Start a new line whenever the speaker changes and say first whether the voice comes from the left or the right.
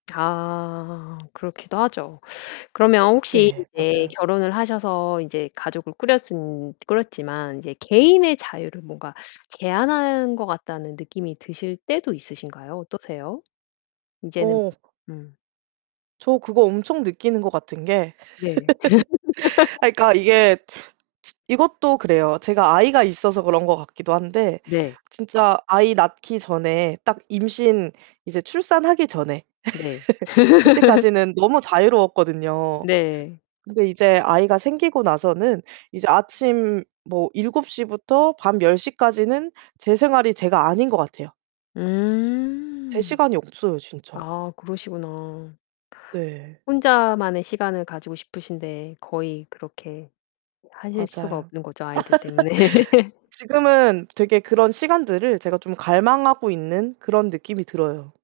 left: 아 그렇기도 하죠. 그러면 혹시
right: 네
left: 인제
right: 맞아요.
left: 결혼을 하셔서 인제 가족을 꾸렸은 꾸렸지만 인제 개인의 자유를 뭔가 제한한 것 같다는 느낌이 드실 때도 있으신가요? 어떠세요? 인제는
right: 어.
left: 음.
right: 저 그거 엄청 느끼는 것 같은 게
left: 네.
right: 아 그러니까 이게 츠 이것도 그래요. 제가 아이가 있어서 그런 것 같기도 한데
left: 네.
right: 진짜 아이 낳기 전에 딱 임신 이제 출산하기 전에
left: 네.
right: 그때까지는 너무 자유로웠거든요.
left: 네.
right: 근데 이제 아이가 생기고 나서는 이제 아침 뭐 7:00 부터 밤 10:00 까지는 제 생활이 제가 아닌 것 같아요. 제
left: 음.
right: 시간이 없어요 진짜.
left: 아 그러시구나.
right: 네.
left: 혼자만의 시간을 가지고 싶으신데 거의 그렇게 하실 수가
right: 맞아요.
left: 없는 거죠. 아이들 때문에.
right: 지금은 되게 그런 시간들을 제가 좀 갈망하고 있는 그런 느낌이 들어요.